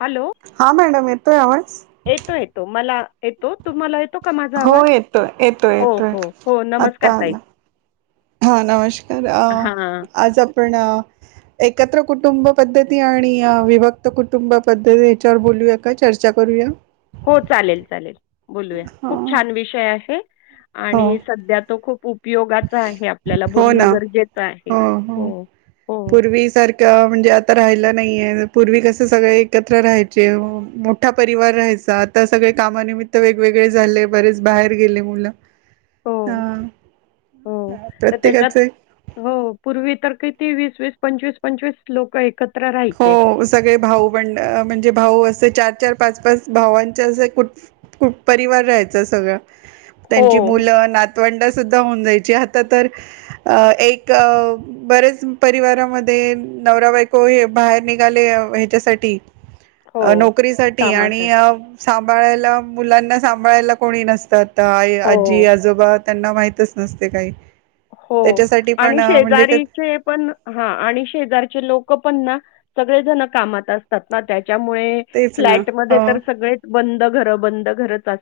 Hello हा madam येतोय आवाज? येतो -येतो मला येतो तुहाला य हो येतोय -येतोय -येतोय हो, हो. नमस्कार आता ताई. आला हा नमस्कार अ हां. आज आपण अ एकत्र कुटुंब पद्धती आणि विभक्त कुटुंब पद्धती याच्यावर बोलूया का चर्चा करू करूया हो चालेल- चालेल बोलूया हा खूप छान विषय आहे हो आणि सध्या तो खूप उप उपयोगाचा आहे आपल्याला हो ना बोलणं गरजेचं आहे हो हो, पूर्वी सारखं म्हणजे आ ता राहिला नाहीये पूर्वी कसे सगळे एकत्र राहायचे मोठा परिवार राहायचा आता सगळे कामानिमित्त वेगवेगळे झाले बरेच बाहेर गेले मुलं अ हो, हो तर त्याच्यात हो पूर्वी तर काहीती वीस -वीस, पंचवीस-पंचवीस लोक एकत्र राहायचे. हो सगळे भाऊ बंड म्हणजे, भाऊ असे चार, चार पाच, पाच भावांच्या असं कुट, कुट परिवार राहायचां सगळा. हो, त्यांची मुलं नातवंड सुद्धा होऊन जायची आता तर एक बरेच परिवारामध्ये नवरा बायको हे बाहेर निघाले ह्याच्यासाठी हो. अ नोकरी साठी आणि कामासाठी. सांभाळायला मुलांना सांभाळायला कोणी नसतं आता, आई, आजी, हो. आजोबा त्यांना माहितच नसते काही. हो त्याच्यासाठी पण आणि म्हणजे शेजारीचे पण हा आणि शेजारचे लोकं पण ना सगळे जण कामात असतात ना त्याच्यामुळे तेच ना फ्लॅट मध्ये हो तर सगळेच बंद घर बंद घरच अस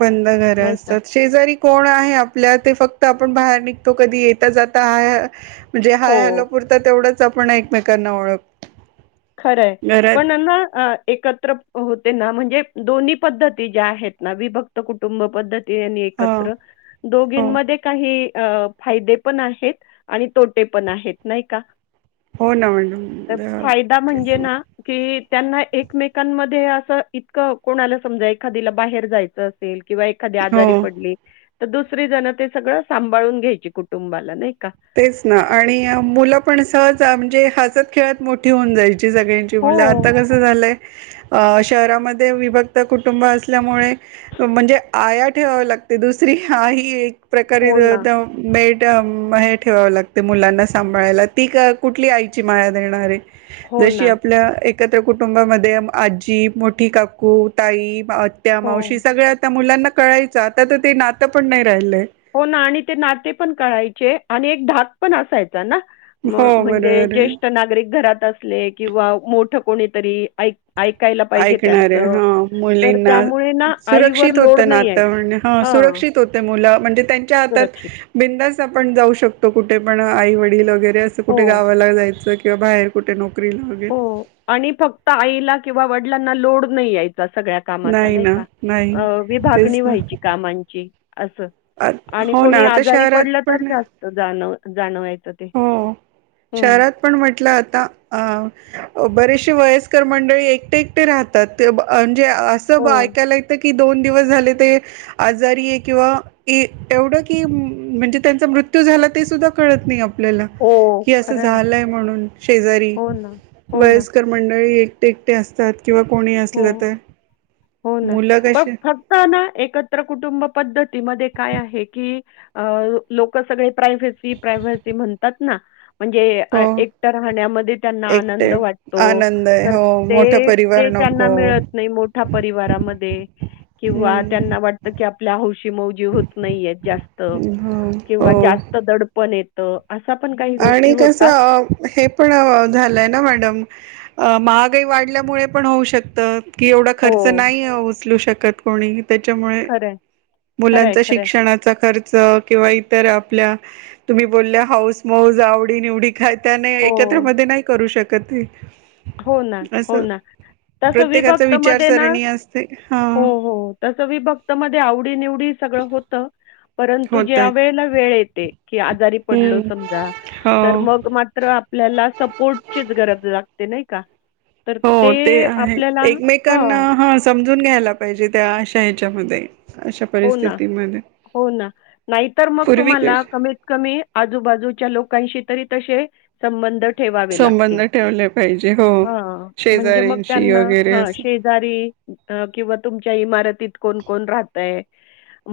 बंद घर असतात शेजारी कोण आहे, आपल्या ते फक क्त आपण बाहेर निघतो कधी येता जाता, हा म्हणजे हो, हाय हॅलो पुरत तेवढंच. आपण एकमेकांना ओळख खरंय घरात पण ना अ एकत्र होत म्हणजे दोन्ही पद्धती ज्या आहेत ना विभक्त कुटुंब पद्धत आणि ह एकत्र हो दोघींमध्ये काही अ फायदे पण आहेत आणि तोटे पण आहेत नाही का? हो ना तर मॅडम फायदा म्हणजे ना की. की त्यांना एकमेकांमध्ये असं इतकं कोणाला समजा एखादीला बाहेर जायचं असेल किंवा एखादी हो आजारी पडली, तर दुसरी जण ते सगळं सांभाळून घ्यायची कुटुंबाला नाही. का? तेच ना आणि मुलं पण सहज म्हणजे हसत खेळत मोठी होऊन जायची. सगळ्यांची मुलं हो. आता कसं झालंय अ शहरामध्ये विभक्त कुटुंब असल्यामुळे म्हणजे आया ठेवाव्या लाग ते दुसरी आई एक प्रकारे हो ना, त्या मेड म हे ठेवावं लागते मुलांना सांभाळायला ती क कुठली आईची माया देणारे. हो जशी ना. आपल्या एक एकत्र कुटुंबामध्ये आजी, मोठी काकू, ताई आत्या, हो. मावशी, सगळ्या त्या मुलांना कळायचं आता तर ते नातं पण नाही राहिलंय. हो ना आणि ते नाते पण कळायचे आणि एक धाक पण असाय चा ना हो, म्हणजे बरोबर आहे. ज्येष्ठ नागरिक घरात असले किंवा मोठ कोणीतरी ऐक. ऐकायला पाहिजे ऐकणारे त्यांचं. हा तर मुलींना त्यामुळे ना आईवर सुरक्षित होत लोड नाही आहे. नातं म्हण हं. हां, सुरक्षित होते मुलं. म्हणजे त्यांच्या हातात सुरक्षित. बिंदास्त आपण जाऊ शकतो कुठे पण आई वडील वगैरे. असं हो. कुठे गावाला जायचं, किंवा बाहेर कुठे नोक हो आणि फक्त आईला किंवा वडिलांना लोड नाही याय चा सगळ्या कामाचा नाही ना का नाही अ तेच विभागणी ना व्हायची कामांची असं आत आणि हो ना कोणी आता आजारी शहरात पडलं तर पण जास्त जाणव जाणवायचं ते. हो हं. शहरात पण म्हटलं आता अ बरेचसे वयस्कर मंडळी एकटे, एकटे राहतात, म्हणजे असं हो. ऐकायला येत की की दोन दिवस झाले ते आजारीये, किंवा एवढं की म्हणजे त्यांचा मृ- त्यू झाला ते सुद्धा कळत नाही आप ल्याला हो. की असं खरं आहे. झालंय म्हणून शेजारी हो ना. हो ना. वयस्कर मंडळी एक टे एकटे असतात. नी असल हो. त. हो ना प फक्त ना एकत्र कुटुंब पद्धतीमध्ये काय आहे की लोक सगळे प्रायव्सी, प्रायवसी म्हणतात ना म्हणजे हो, एकट राहण्यामध्ये त्यांना एकटे आनंद वाटतो आनंद आहे. तर हो, मोठा परिवार ते नको. मिळत नाही मोठ्या परिवारामध्ये. किंवा हं, त्यांना वाटत कि आपल्या हौशी मौजी होत नाहीय जास्त! हो, किंवा हो. जास्त दडपणये. आणि कसं हे पण झालंय ना मॅडम महागाई वाढल्यामुळे पण होऊ शकतं की एवढा हो, खर्च नाही उचलू शकत कोणी. त्याच्यामुळे खरं आहे, खरं आहे, मुलांचा खरं आहे. शिक्षणाचा खर्च किंवा इतर आपल्या तुम्ही बोलल्या हास मऊज आवडी निवडी काय त्याने हो, एकत्र म नाही करू शक त. हो ना हो ना तस प्रत्येकाचा विभक्त मध्ये ना विचारसरणी असते हा हो हो तस विभक्त मध्ये आवडी निवडी सगळं होत. परंतु ज्या होतात. वेळेला वेळ येते की आजारी पडलो हम्म समजा हो तर मग मात्र आपल्याला सपोर्टचीच गरज लाग ते नाही का? हो ते आहे आपल्याला एकमेकांना हां. हा समजून घ्यायला पाहिजे त्या त्या्याच्यामध्ये अशा हो ना, परिस्थितीमध्ये. हो ना नाहीतर मग पूर्वी तुम्हाला कसे कमीत कमी आजूबाजूच्या लोकांशी तरी तसे संबंध संबंध ठेवले पाहिजे हो. हा म्हणजे मग शेजाऱ्यांशी त्यांना वगैरे हा असं शेजारी किंवा तुमच्या इमारतीत कोण कोण राहतय.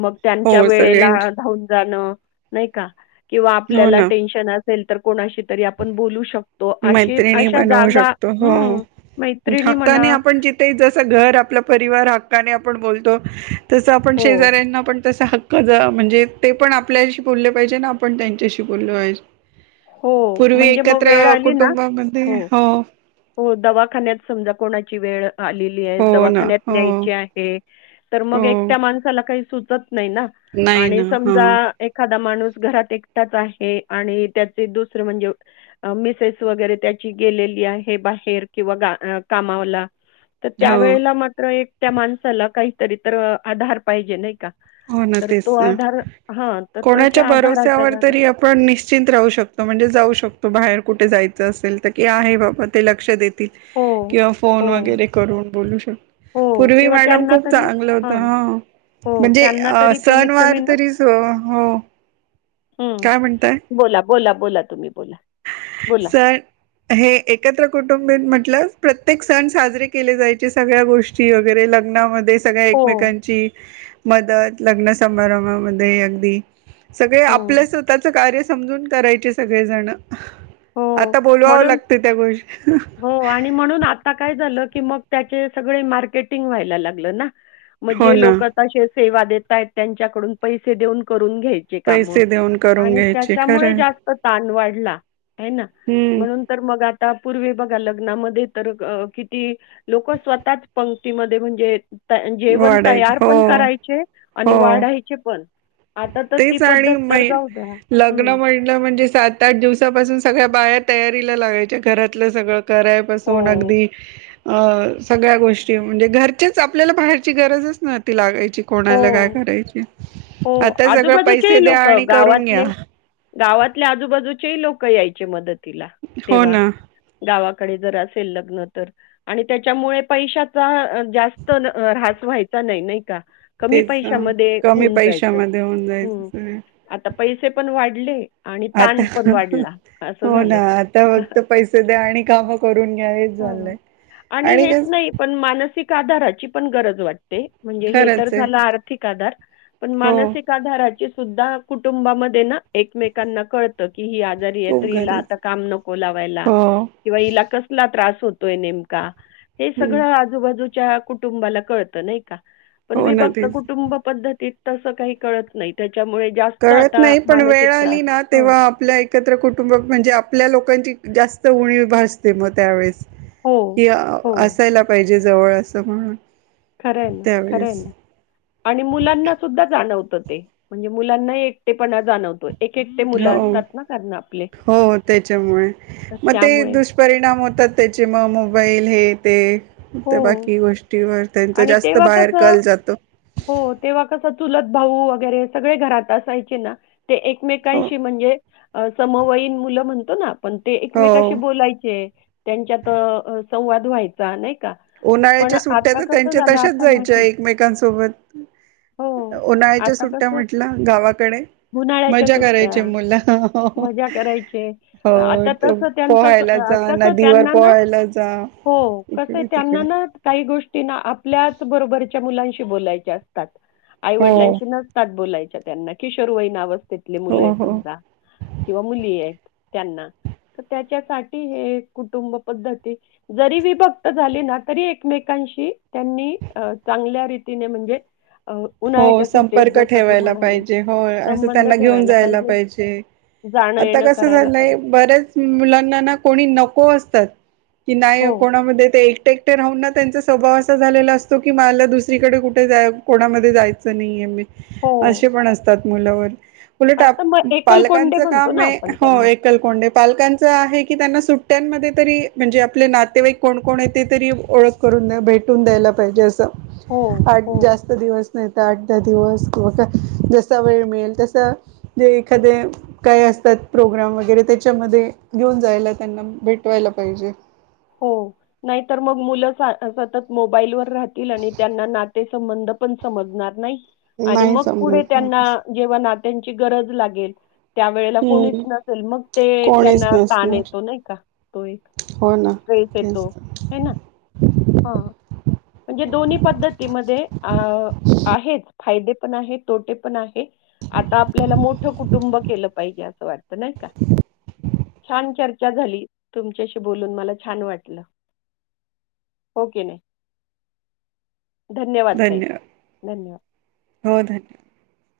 मग त्यांच्या हो वेळेला सगळ्यां धावून जाणं नाही का किंवा हो आपल्याला ना. टेन्शन अस तर कोणाशी तरी आपण बोलू शकतो. अशी मैत्रिणी अशा बनवू जागा शकतो हो. हं. मैत्रिणी म्हणा हक्काने आपण जिथे जस घर आपला परिवार हक्काने बोलतो तस आपण हो, शेजाऱ्यांना तसा हक्क जा म्हणजे ते पण आपल्याशी बोलले पाहिजे ना आपण त्यांच्याशी बोलले पाहिजे. हो. पूर्वी म्हणजे मग एकत्र वेळ आली ना कुटुंबामध्ये हो. हो दवाखान्यात समजा कोणाची वेळ आलेली आहे हो ना दवाखान्यात हो. न्यायची आहे तर मग हो एकट्या माणसाला काही सुचत नाही ना नाही आणि ना हा समजा एखादा माणूस घरात एकटाच आहे आणि त्या दुसर म्हणजे मिसेस वगैरे त्याची गेलेली आहे बाहेर किंवा कामावला तर त्या हो वळेला मात्र एक त्या माणसाला काहीतरी तर आधार पाहिजे नाही का! हो ना तर तो तेच ना आधार हां, तर कोणाच्या तशा आधाराच्या भरोस्यावर जागा तरी आपण निश्चंत राहू शकतो. म्हणजे जाऊ शकतो बाहेर कुठे जायचं असेल तर की आहे बाबा ते लक्ष देत हो, किंवा फोन हो, वगैरे करून बोलू शकतो. हो पूर्वी किंवा मॅडम त्यांना खूप तरी चांगलं होत हां. हा. हो, त्यांना तरी कमीत सनवार तरीच हो! हम्म काय बोला बोला बोला तुम्ही! बोला. बोला. सर हे एकत्र कुटुंबी म्हटलं प्रत्येक सण साजरे केले जाचे सगळ्या गोष्टी वगैरे लग्न सगळ्या हो, एकमेकांची मदत लग्न समारंभामध्ये अगदी सगळे हो, आपल्या स्वतःच कार्य समजून करायचे सगळेजण. हो आता बोलवावं लागते त्या गोष्टी आणि म्हणून आता काय झाल की मग त्याची सगळी मार्केट व्हायला लागली ना, म हो जे ना लोक आता शेत सेवा देेतय त्यांच्याकडून पैसे देऊन कर रुन घ्यायचे काम पैसे देऊन करून आणि घ्यायचे त्यामुळे खरं जास्त ताण वाढला हम्म म्हणून तर मग आता पूर्वी बघा लग्नामध्ये तर किती लोक स्वतःच पंक्तीमध्ये म्हणजे जेवण वाढायचे तयार हो पण करायचे आणि हो वाढायचे पण. आता तर ती तेच आणि पद्धत म तर जाऊ द्या. लग्न हं. म्हणलं म्हणजे सात आठ दिवसापासून सगळ बाहेर तयारीला लागायच्या घरातलं सगळं करायपासून हो, अगदी अ सगळ्या गोष्टी म्हणजे घरचेच आपल्याला बाहेरची गरजच न ती लागायची हो, कोणाला काय करायची हो आता सगळं आजूबाजूचे पैसे द्या लोक आणि करून गावातले घ्या गावातल्या आजूबाजूचे लोक लोक यायचे मदतीला हो तेंव्हा ना गावाकडे जर चे लग्न तर आणि त्याच्यामुळे पैशाचा जास्त आ रहात व्हायचा नाही नाही का कमी तेच पैशामध्ये कमी होऊन जायच पैशामध्ये होऊन जायचं हम्म सगळं आता पैसे पण वाढ आता असं हो झालं. ना आता फक्त पैसे द्या आणि काम करून घ्या हां. झालंय आणि हेच नाही पण मानसिक आधाराची पण गरज वाटते म्हणजे हे तर खरंच आहे झालं आर्थिक आधार पण हो मानसिक आधाराची सुद्धा कुटुंबामध्ये ना एकमेकांना कळतं ही आजारी खूप आहे हिला गरज आता काम नको लावायला हो किवा हला कसला त्र होतोय नेमका हे हम्म सगळं आजूबाजूच्या कुटुंबाला कळत नाही का पण हो ना विभक्त तेच कुटुंब पद्धतीत तस काही कळत नाही त्याच्यामुळे जास्त कळत आता नाही पण मानसिक वेळ त्रास आली ना हं. तेव्हा आपल्या एकत्र कुटुंब म्हणजे आपल्या लोकांची जास्त उणी भासते मग त्यावेळेस हो, कि हो. असायला पाहिजे जे जवळ असं म्हणून खरंय ना खरंयं आहे त्यावेळेस ना आणि मुलांना सुद्धा जाणवत म्हणजे मुलांना एकटेपणा जाणवतो एक एकटे मुलं हो असतात ना आपले, हो त्याच्यामुळे तर मग ते त्यामुळे. दुष्परिणाम होतात त्याचे मग मोबाईल हे ते हो त्या बाकी गोष्टीवर त्यांचं आणि जास्त तेव्हा बाहेर कसं कल जातो हो, तेव्हा कसं चुलत भाऊ वगैरे सगळे घरात असायचे ना ते हो एकमेकांशी म्हणजे समवयीन मुलं म्हणतो ना पण ते एकमेकाशी हो बोलायचे त्यांच्यात संवाद व्हायचा नाही का? पण उन्हाळ्याच्या सुट्ट्या आता तर कसं त्यांच्या झालं, तशाच आता जायच्या नाही. एकमेकांसोबत हो, उन्हाळ्याच्या आता सुट्ट्या कसं म्हटला गावाकडे उन्हाळ्याच्या मज्जा सुट्ट्या, करायची मुल मजा करायचे. हो आता तसं त्यांचं स- पोहायला अ, जा कसं नदीवर त्यांना ना पोहायला जा हो. कसं आहे इकडे त्यांना तिकडे ना काही गोष्टीना आपल्याच बरोबरच्या मुलांशी बोलायच्या असतात हो आईवडिलांशी नसतात बोलायच्या त्यांना कि किशोरवईना अवस्थ त्याथले मुलं हो आहे हो समजा किंवा मुली आहेत त्यांना त्याच्यासाठी हे कुटुंब पद्धती जरी विभक्त तरी एकमेकशी त्यां चगल्या रीतीने म्हणजे अ, हो उन्हाळ्याच्या सुट्टीत संपर्क जसं तू ठेवायला म्हणाली, पाहिजे हो असं संबंध त्यांना घेऊन ठेवायला जायला पाहिजे. आता जाणं-येणं कसं करायला झालंय पाहिजे. बऱ्याच मुलांना ना कोणी नको असतात कि नाही हो, कोणामध्ये ते एकटे राहून त्यांचा स्वाभाव असा झालेला असतो की मला दुसरीकडे कुठे जा कोणा जायच नाही आहे हो. असे पण असतात मुल वर उलट असं मग एकलकोंडे पालकांच म्हणतो काम ना आहे आपण हो त्यांना. एकलकोंडे पालकांच आहे की त्यांना सुट्ट्यांमध्ये तरी म्हणजे आपले नातेवाईक कोणकण आहे ते तरी ओळख करून द भेटून द्यायला पाहिजे हो, असं आठ हो, जास्त दिवस आठ दहा दिवस जसा वेळ मिळेल तसं जे एखादे काय अस प्रोग्राम वगैरे त्याच्यामध्ये घेऊन जायला त्यांना भेटवायला पाहिजे हो नाही तर मग मुलं सत सतत मोबाईल वर राहतील आणि त्यांना नाते संबंध आपण समजणार नाही आणि नाही मग पुढे समजत ना त्यांना तसं. जीवनात त्यांची गरज लागेल त्या वेळेला कोणीच हम्म नसेल मग ते कोणीच त्यांना ताण नसणार येतो नाही का तो एक हो ना तेच तो तर हे ना हा, म्हणजे दोन्ही पद्धतीमध्ये अ आहेत. फायदे पण आहे तोटे पण आहे, आता आपल्याला मोठं कुटुंब केलं पाहिजे असं वाटत. नाही का? छान! चर्चा झाली तुमच्याशी बोलून मला छान! वाटलं हो कीनइ. धन्यवाद ताई धन्यवाद! हो, धन्यवाद!